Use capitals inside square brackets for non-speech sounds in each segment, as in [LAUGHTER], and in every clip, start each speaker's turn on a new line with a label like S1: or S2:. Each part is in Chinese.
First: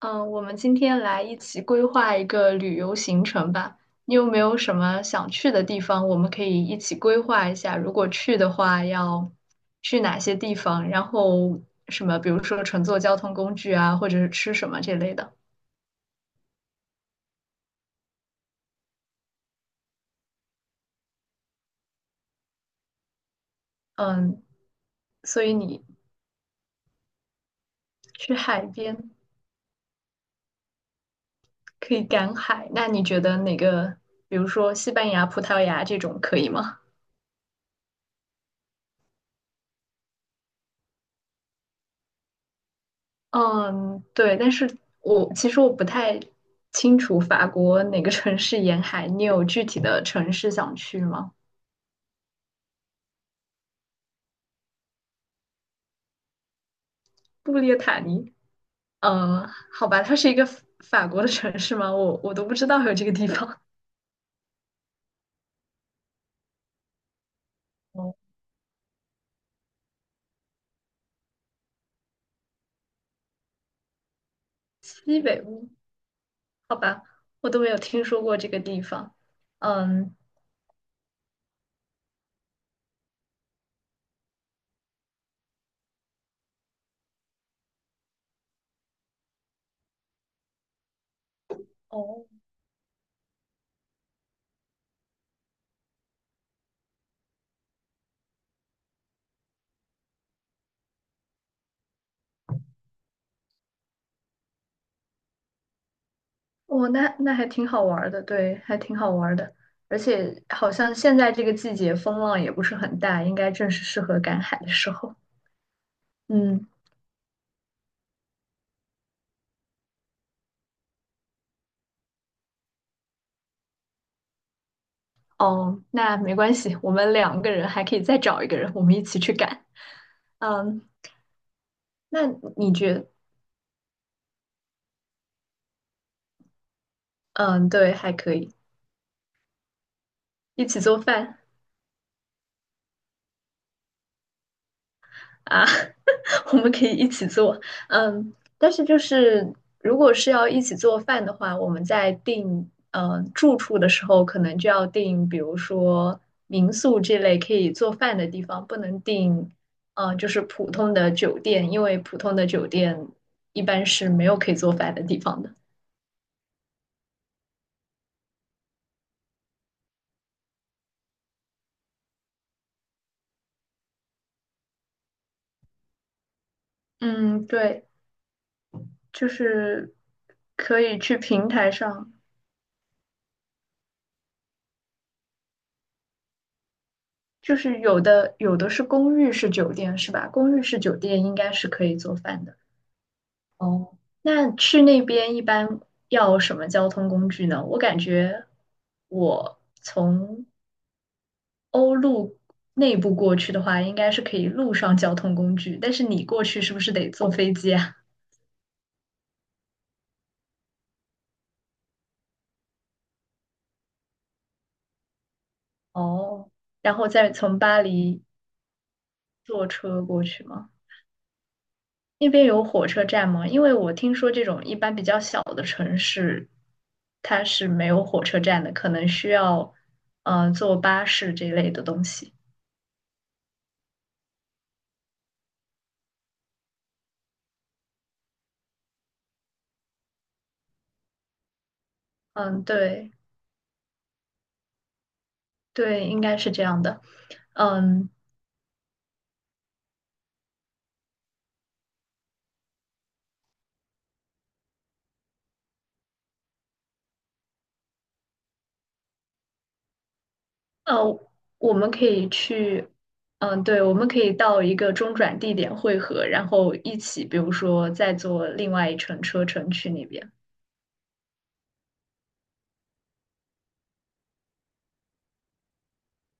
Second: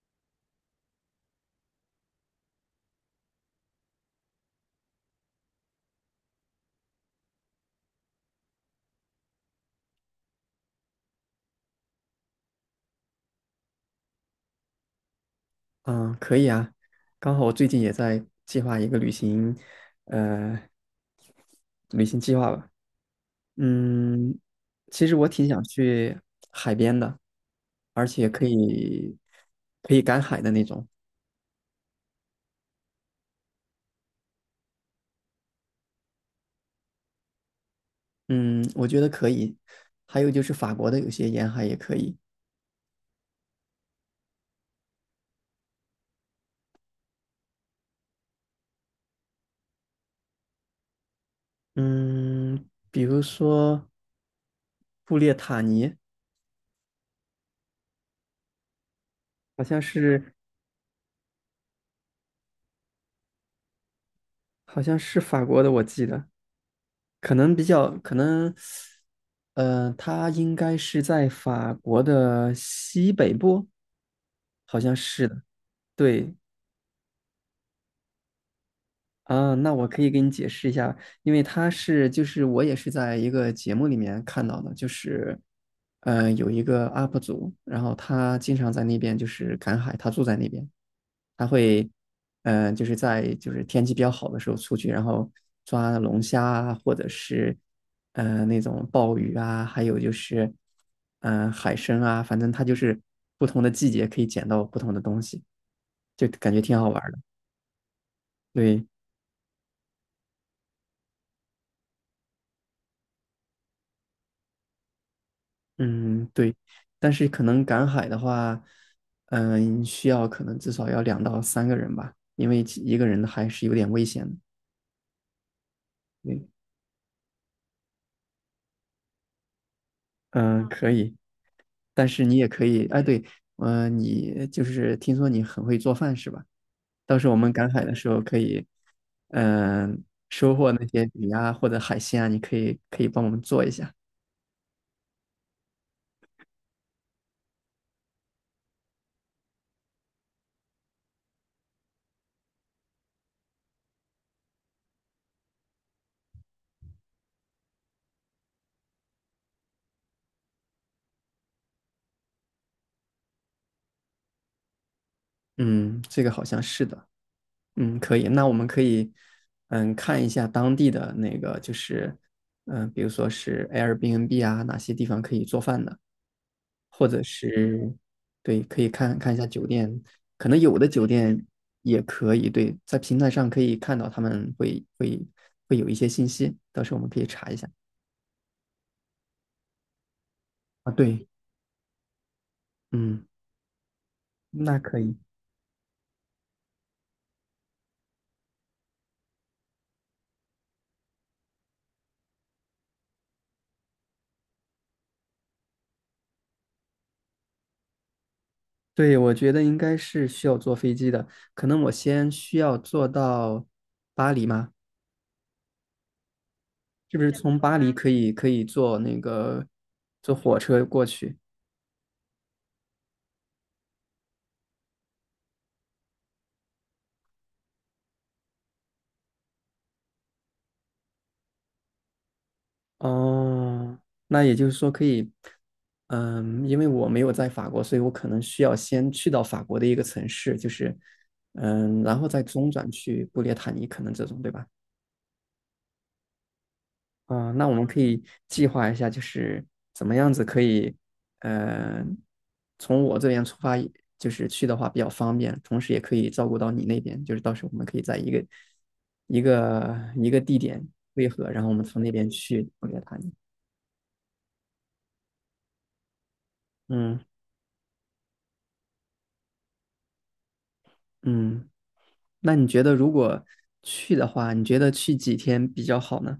S1: 嗯，我们今天来一起规划一个旅游行程吧。你有没有什么想去的地方？我们可以一起规划一下，如果去的话要去哪些地方，然后什么，比如说乘坐交通工具啊，或者是吃什么这类的。
S2: 嗯，可以啊，刚好我最近也在计划一个旅行，呃，旅行计划吧。嗯，
S1: 嗯，
S2: 其实我
S1: 所
S2: 挺
S1: 以
S2: 想
S1: 你
S2: 去海边的，而且
S1: 去
S2: 可
S1: 海边
S2: 以可以赶海的那种。
S1: 可以赶海，那你觉得哪个，比如说西班牙、葡萄牙这种可以吗？
S2: 嗯，我觉得可以。还有就是法国的有些沿海也可以。
S1: 嗯，对，但是我其实不太清楚法国哪个城市沿海，你有具体的城市想去吗？
S2: 嗯，比如说布列塔尼，
S1: 布列塔尼？嗯，
S2: 好像
S1: 好吧，它是
S2: 是
S1: 一个法国的城市吗？我都不知道有这个地方。
S2: 好像是法国的，我记得。可能比较
S1: [LAUGHS] 哦，
S2: 可能，他应该是在法国的西北部，好像
S1: 西
S2: 是
S1: 北
S2: 的。
S1: 部？
S2: 对
S1: 好吧，我都没有听说过这个地方。
S2: 啊，那我可以
S1: 嗯，
S2: 给你解释一下，因为就是我也是在一个节目里面看到的，就是有一个 UP 主，然后他经常在那边就是赶海，他住在那边，他会，
S1: 哦，
S2: 嗯，就是在就是天气比较好的时候出去，然后抓龙虾啊，或者是那种鲍鱼啊，还有就是海参啊，反正它就是不同的季节可以捡到不同的东西，就感觉挺
S1: 哦，
S2: 好玩儿
S1: 那
S2: 的。
S1: 那还挺好玩儿的，对，还
S2: 对，
S1: 挺好玩儿的。而且好像现在这个季节风浪也不是很大，应该正是适合赶海的时候。
S2: 嗯，对，
S1: 嗯。
S2: 但是可能赶海的话，需要可能至少要两到三个人吧，因为一个人还是有点危险的。
S1: 哦，那没
S2: 对，
S1: 关系，我们两个人还可以再找一个人，我们一起去赶。
S2: 嗯，
S1: 嗯，
S2: 可以。但是
S1: 那
S2: 你也可
S1: 你
S2: 以，哎，
S1: 觉
S2: 对，你就是听说你很会做饭是吧？到时候我们
S1: 嗯，
S2: 赶海
S1: 对，
S2: 的时
S1: 还
S2: 候
S1: 可
S2: 可
S1: 以
S2: 以，嗯、收
S1: 一
S2: 获
S1: 起
S2: 那
S1: 做
S2: 些鱼
S1: 饭
S2: 啊或者海鲜啊，你可以帮我们做一下。
S1: 啊，[LAUGHS] 我们可以一起做。嗯，但是就是如果是要一起做饭的话，我们在订住处的时候，可能就要订，比如说民宿这类可以做饭的地方，不能订就是普通的酒店，因为普通的酒店一般是没有可以做饭的地方的。
S2: 嗯，这个好像是的。嗯，可以。那我们可以，看一下当地的那个，就是，比如说是 Airbnb 啊，哪些地方可以做饭的。或者
S1: 嗯，对，
S2: 是对，可以看
S1: 就
S2: 看一下酒
S1: 是
S2: 店，可能有
S1: 可
S2: 的
S1: 以
S2: 酒
S1: 去
S2: 店
S1: 平台
S2: 也
S1: 上，
S2: 可以，对，在平台上可以看到他们会有一些信息，到时候我们可以查一
S1: 就
S2: 下
S1: 是有的是公寓式酒店是吧？公寓式
S2: 啊。
S1: 酒店
S2: 对，
S1: 应该是可以做饭的。
S2: 嗯，
S1: 哦，那
S2: 那
S1: 去
S2: 可
S1: 那
S2: 以。
S1: 边一般要什么交通工具呢？我感觉我从欧陆内部过去的话，应该是可以路上交通工具，但是你过去是不是得坐飞机啊？
S2: 对，我觉得应该是需要坐飞机的，可能我先需要坐到巴黎吗？
S1: 哦，然后
S2: 是不是
S1: 再
S2: 从
S1: 从
S2: 巴
S1: 巴
S2: 黎可
S1: 黎
S2: 以可以坐那个
S1: 坐车过
S2: 坐
S1: 去
S2: 火
S1: 吗？
S2: 车过去？
S1: 那边有火车站吗？因为我听说这种一般比较小的城市，它是没有火车站的，可能需要坐巴士这一类的东西。
S2: 哦，那也就是说可以，因为我没有在法国，所以我可能需要先去到法国的一个城市，就是，然后再
S1: 嗯，
S2: 中转
S1: 对
S2: 去布列塔尼，可能这种，对吧？
S1: 对，应该是这样的。
S2: 啊、那我们可
S1: 嗯
S2: 以计划一下，就是怎么样子可以，嗯，从我这边出发，就是去的话比较方便，同时也可以照顾到你那边，就是到时候我们可以在一个地点
S1: 呃，
S2: 汇合，然后
S1: 我
S2: 我们
S1: 们
S2: 从
S1: 可
S2: 那
S1: 以
S2: 边去布
S1: 去，
S2: 列塔尼。
S1: 嗯，对，我们可以到一个中转地点汇合，然后一
S2: 嗯
S1: 起，比如说再坐另外一程车程去那边。
S2: 嗯。那你觉得如果去的话，你觉得去几天比较好呢？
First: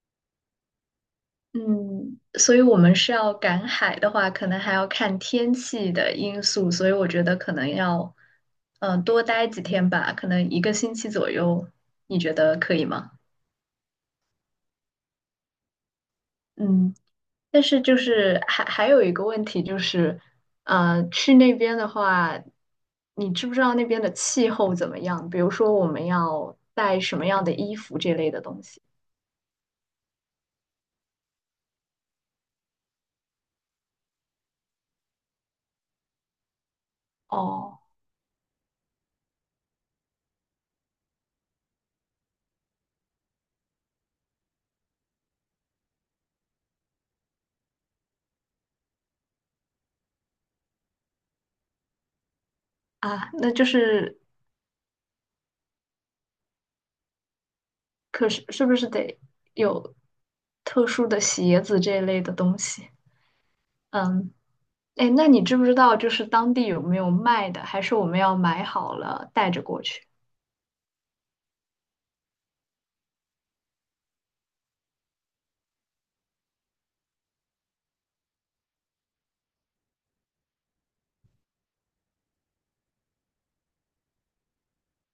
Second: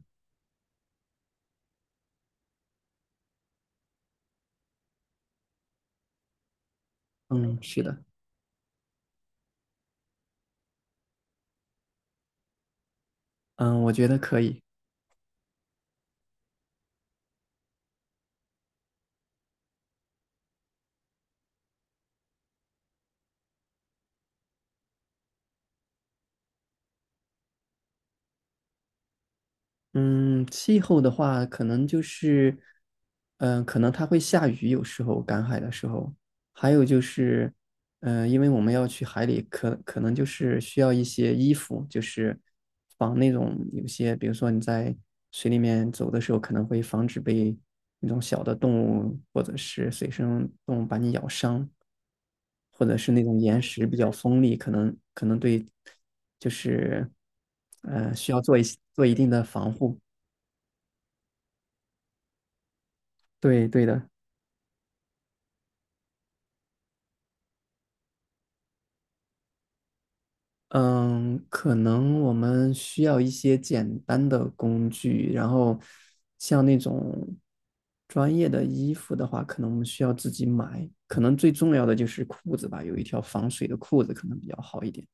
S1: 嗯，所以我们是要赶海的话，可能还要看天气的因素，所以我觉得可
S2: 嗯，
S1: 能
S2: 是的，
S1: 要，嗯、多待几天吧，可能一个星期左右，你觉得可以吗？
S2: 嗯，我觉得可以。
S1: 嗯，但是就是还有一个问题就是，去那边的话，你知不知道那边的气候怎么样？比如说我们要带什么样的衣服这类的东西？
S2: 嗯，气候的话，可能就是，可能它会下雨，有时候赶海的时候，还有就是，
S1: 哦，
S2: 因为我们要去海里，可能就是需要一些衣服，就是防那种有些，比如说你在水里面走的时候，可能会防止被那种小的动物或者是水生动物把你咬伤。或者是那
S1: 啊，
S2: 种
S1: 那
S2: 岩
S1: 就
S2: 石比较
S1: 是
S2: 锋利，可能对，就是
S1: 可
S2: 需要
S1: 是
S2: 做一
S1: 是不
S2: 些
S1: 是
S2: 做一
S1: 得
S2: 定的防
S1: 有
S2: 护。
S1: 特殊的鞋子这一类的东西？
S2: 对对的，
S1: 嗯，哎，那你知不知道就是当地有没有卖的，还是我们要买好了带着过去？
S2: 嗯，可能我们需要一些简单的工具，然后像那种专业的衣服的话，可能我们需要自己买。可能最重要的就是裤子吧，有一条防水的裤子可能比较好一点。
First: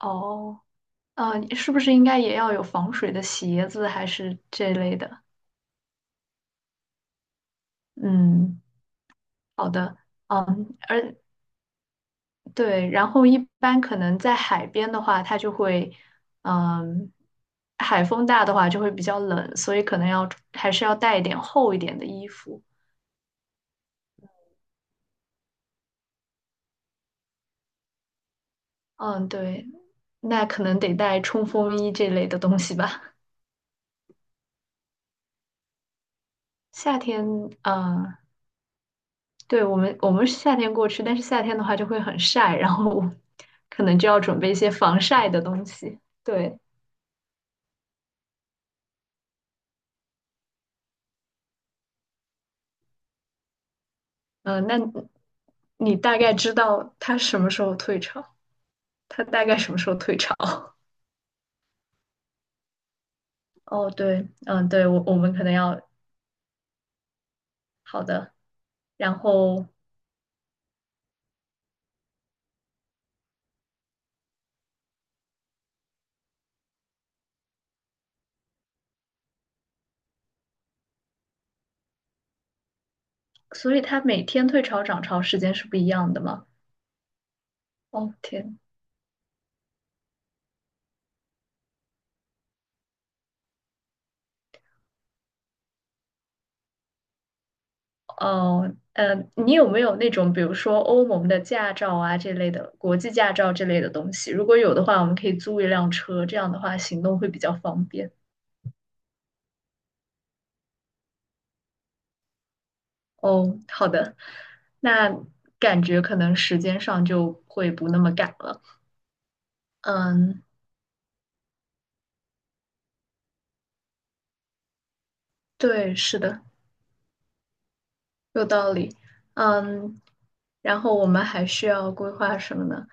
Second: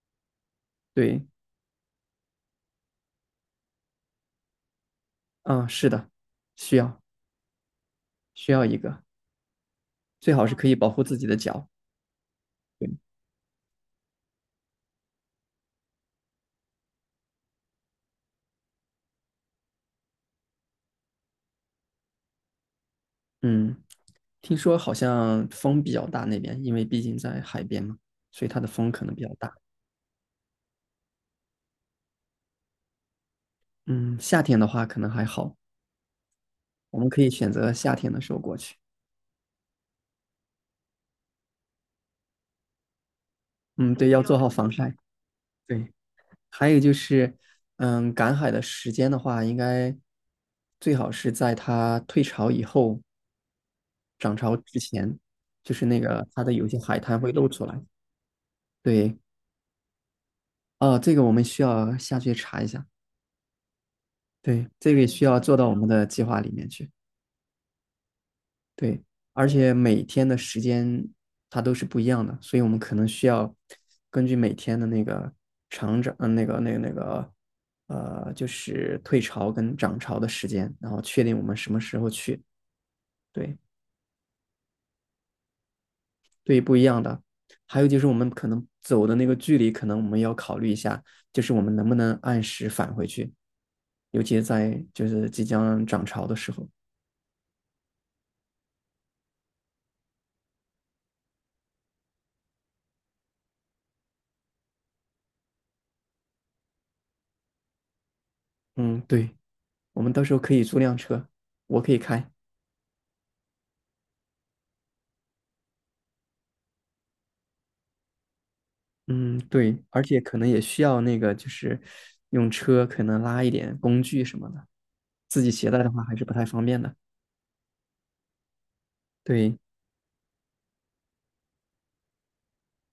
S1: 哦，
S2: 对，
S1: 嗯，你是不是应该也要有防水的鞋子，还是这类的？
S2: 啊，是的，需要需
S1: 嗯，
S2: 要一个，
S1: 好的，
S2: 最好是可以
S1: 嗯，
S2: 保护
S1: 而
S2: 自己的脚。对，
S1: 对，然后一般可能在海边的话，它就会，嗯，海风大的话就会比较冷，所以可能要还是要带一点厚一点的衣服。
S2: 嗯。听说好像风比较大那边，因为毕竟在海边嘛，所以它的风可能比较
S1: 嗯，
S2: 大。
S1: 对，那可能得带冲锋衣这类的东西吧。
S2: 嗯，夏天的话可能还好，
S1: 夏
S2: 我们可
S1: 天，
S2: 以选择夏天
S1: 啊，
S2: 的时候过去。
S1: 对，我们是夏天过去，但是夏天的话就会很晒，然后可
S2: 嗯，
S1: 能
S2: 对，
S1: 就要
S2: 要做
S1: 准
S2: 好
S1: 备一
S2: 防
S1: 些
S2: 晒。
S1: 防晒的东
S2: 对，
S1: 西。对，
S2: 还有就是，赶海的时间的话，应该最好是在它退潮以后，涨潮
S1: 嗯、
S2: 之
S1: 那
S2: 前，就是
S1: 你
S2: 那
S1: 大
S2: 个
S1: 概
S2: 它的
S1: 知
S2: 有些
S1: 道
S2: 海
S1: 它
S2: 滩会
S1: 什
S2: 露
S1: 么时
S2: 出
S1: 候
S2: 来。
S1: 退潮？
S2: 对，
S1: 它大概什么时候退潮？[LAUGHS]
S2: 啊，这个我们需要下去查一下。
S1: 哦，对，
S2: 对，
S1: 嗯，对，
S2: 这个
S1: 我
S2: 也
S1: 我
S2: 需
S1: 们
S2: 要
S1: 可能
S2: 做到我
S1: 要
S2: 们的计划里面去。
S1: 好的。
S2: 对，
S1: 然
S2: 而
S1: 后，
S2: 且每天的时间它都是不一样的，所以我们可能需要根据每天的那个长涨，就是退潮跟涨潮的时间，然后确定我们什么时候去。对，
S1: 所以它每天退潮涨潮时间是不一样的吗？
S2: 对于不一样的，还有就是我
S1: 哦，
S2: 们可
S1: 天，
S2: 能走的那个距离，可能我们要考虑一下，就是我们能不能按时返回去，尤其是在就是即将涨潮的时候。
S1: 哦，你有没有那种，比如说欧盟的驾照啊这类的，国际驾照这类的东西？如果有的话，我们可以租一辆车，这样的话行动会比较方便。
S2: 嗯，对，我们到时候可以租辆车，我可以开。
S1: 哦，好的，那感觉可能时间上就会不那么赶了。
S2: 嗯，对，而且可
S1: 嗯，
S2: 能也需要那个，就是用车可能拉一点工具什么的，自己携带的
S1: 对，
S2: 话还
S1: 是
S2: 是不
S1: 的，
S2: 太方便的。
S1: 有道理。
S2: 对，
S1: 嗯，然后我们还需要规划什么呢？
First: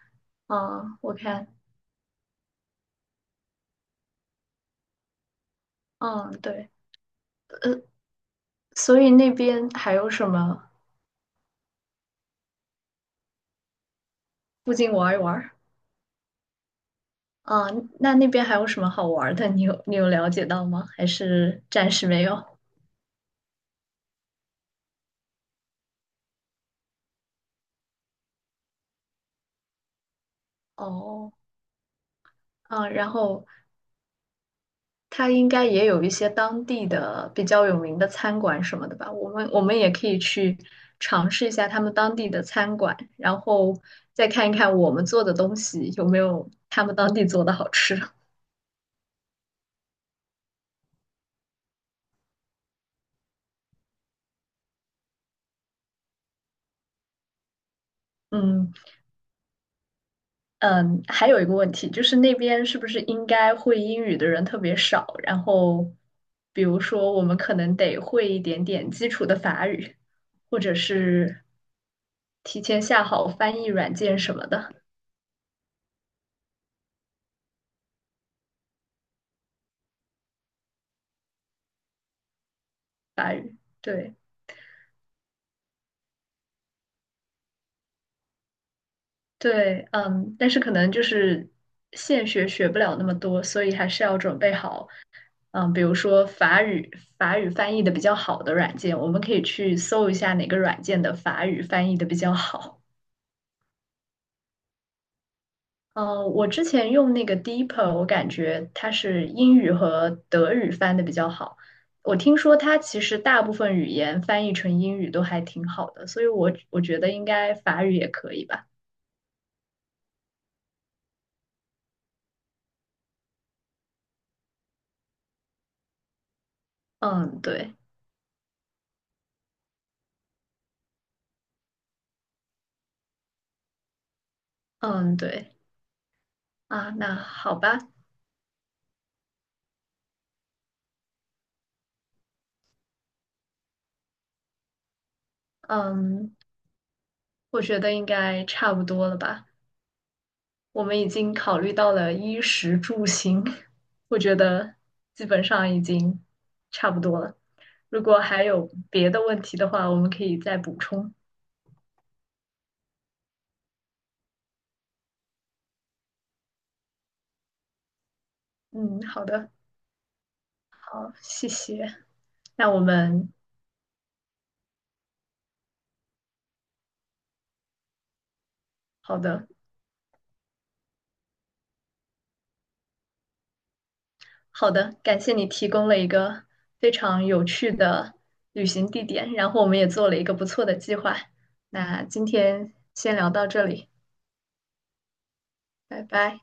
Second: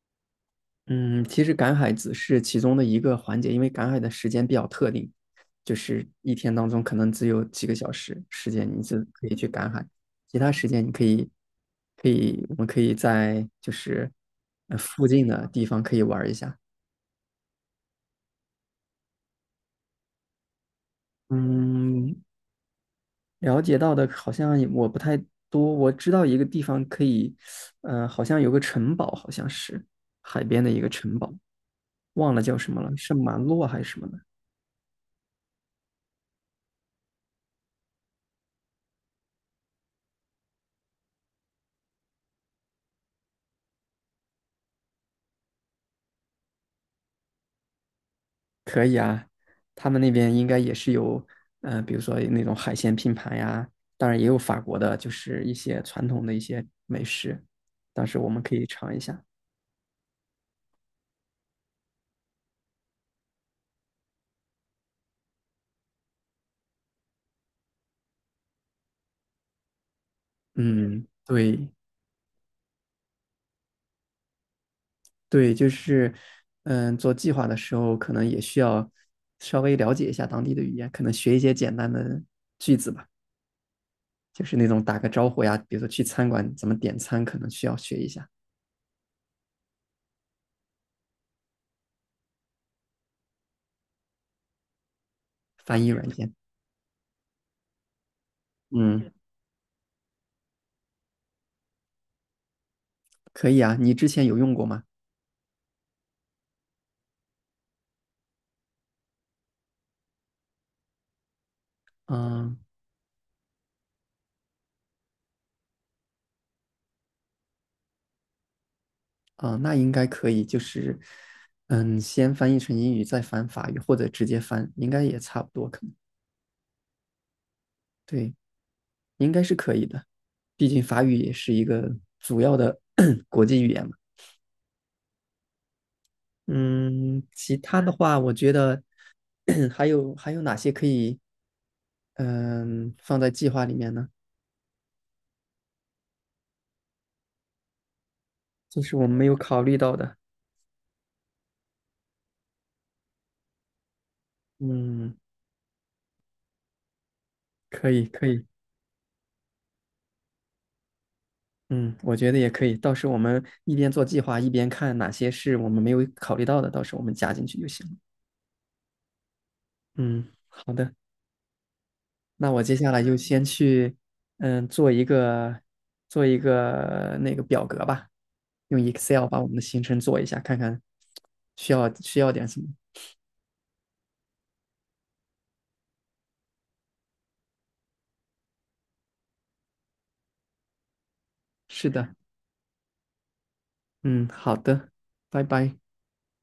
S1: 嗯，我
S2: 嗯，其
S1: 看，
S2: 实赶海只是其中的一个环节，因为赶海的时间比较特定，就是
S1: 嗯，
S2: 一天当
S1: 对，
S2: 中可能只有几个
S1: 呃，
S2: 小时时间你就
S1: 所以
S2: 可
S1: 那
S2: 以去
S1: 边
S2: 赶海，
S1: 还有什
S2: 其他时
S1: 么
S2: 间你可以，我们可以在就是
S1: 附近
S2: 附
S1: 玩一
S2: 近的
S1: 玩？
S2: 地方可以玩一下。
S1: 啊，那那边还有什么好玩儿的？你有了解到吗？还是暂时
S2: 嗯，
S1: 没有？
S2: 了解到的好像也我不太多，我知道一个地方可以，好像有个城堡，好像是海边的
S1: [LAUGHS]
S2: 一个城
S1: 哦，
S2: 堡，忘了叫什么
S1: 啊，
S2: 了，
S1: 然
S2: 圣马
S1: 后
S2: 洛还是什么的。
S1: 他应该也有一些当地的比较有名的餐馆什么的吧？我们也可以去尝试一下他们当地的餐馆，然后再看一看我们做的东西有没有他们当地做的好吃。
S2: 可以啊，他们那边应该也是有，比如说那种海鲜拼盘呀，当然也有法国的，就是一些传统的一些美食，到时候我
S1: [LAUGHS]
S2: 们可以
S1: 嗯。
S2: 尝一下。
S1: 嗯，还有一个问题就是那边是不是应该会英语的人特别少？然后，比如说我们可能得会一点点基础的法语，或者
S2: 嗯，
S1: 是
S2: 对，
S1: 提前下好翻译软件什么的
S2: 对，就是，做计划的时候可能也需要稍微了解一下当地的语言，可能学一些简单的句子吧，
S1: 法语。对
S2: 就是那种打个招呼呀，比如说去餐馆怎么点餐，可能需要学一下
S1: 对，嗯，但是可能就是现学学不了那么多，所以还是要准备好，嗯，比
S2: 翻译
S1: 如
S2: 软
S1: 说
S2: 件。
S1: 法语法语翻译的比较好的软件，我
S2: 嗯，
S1: 们可以去搜一下哪个软件的法语翻译的比较好。
S2: 可以啊，你之前有用过吗？
S1: 嗯，我之前用那个 Deeper，我感觉它是英语和德语翻的比较好。我听
S2: 嗯，
S1: 说它其实大部分语言翻译成英语都还挺好的，所以我觉得应该法语也可以吧。
S2: 啊，那应该可以，就是，先翻译成英语，再翻法语，或者直接翻，应该也差不多，可能，
S1: 嗯，对，
S2: 对，应该是可以的，毕竟法语也是一个主要的 [COUGHS] [CLEARS THROAT] 国际语言嘛。
S1: 嗯，对，啊，那
S2: 嗯，
S1: 好
S2: 其
S1: 吧，
S2: 他的话，我觉得 [CLEARS THROAT] 还有哪些可以放在计划里面呢？
S1: 嗯，我觉得应该差
S2: 就
S1: 不
S2: 是我
S1: 多
S2: 们
S1: 了
S2: 没有
S1: 吧。
S2: 考虑到的。
S1: 我们已经考虑到了衣食住行，[LAUGHS] 我觉得
S2: 嗯，
S1: 基本上已经差不多了。
S2: 可
S1: 如
S2: 以
S1: 果
S2: 可
S1: 还
S2: 以，
S1: 有别的问题的话，我们可以再补充。
S2: 嗯，我觉得也可以。到时候我们一边做计划，一边看哪些是我们没有考虑到的，到时候我们加进去就行了。
S1: 嗯，好的，
S2: 嗯，好的，
S1: 好，谢谢。
S2: 那我
S1: 那
S2: 接
S1: 我
S2: 下来就
S1: 们
S2: 先去做一个那个表格吧，用
S1: 好
S2: Excel 把我
S1: 的，
S2: 们的行程做一下，看看需要点什么。
S1: 好的，感谢你提供了一个非常有趣的旅行地点，然后我们也做了一个不错的计划。
S2: 是
S1: 那
S2: 的。
S1: 今天先聊到这里，
S2: 嗯，好的，拜拜。
S1: 拜拜。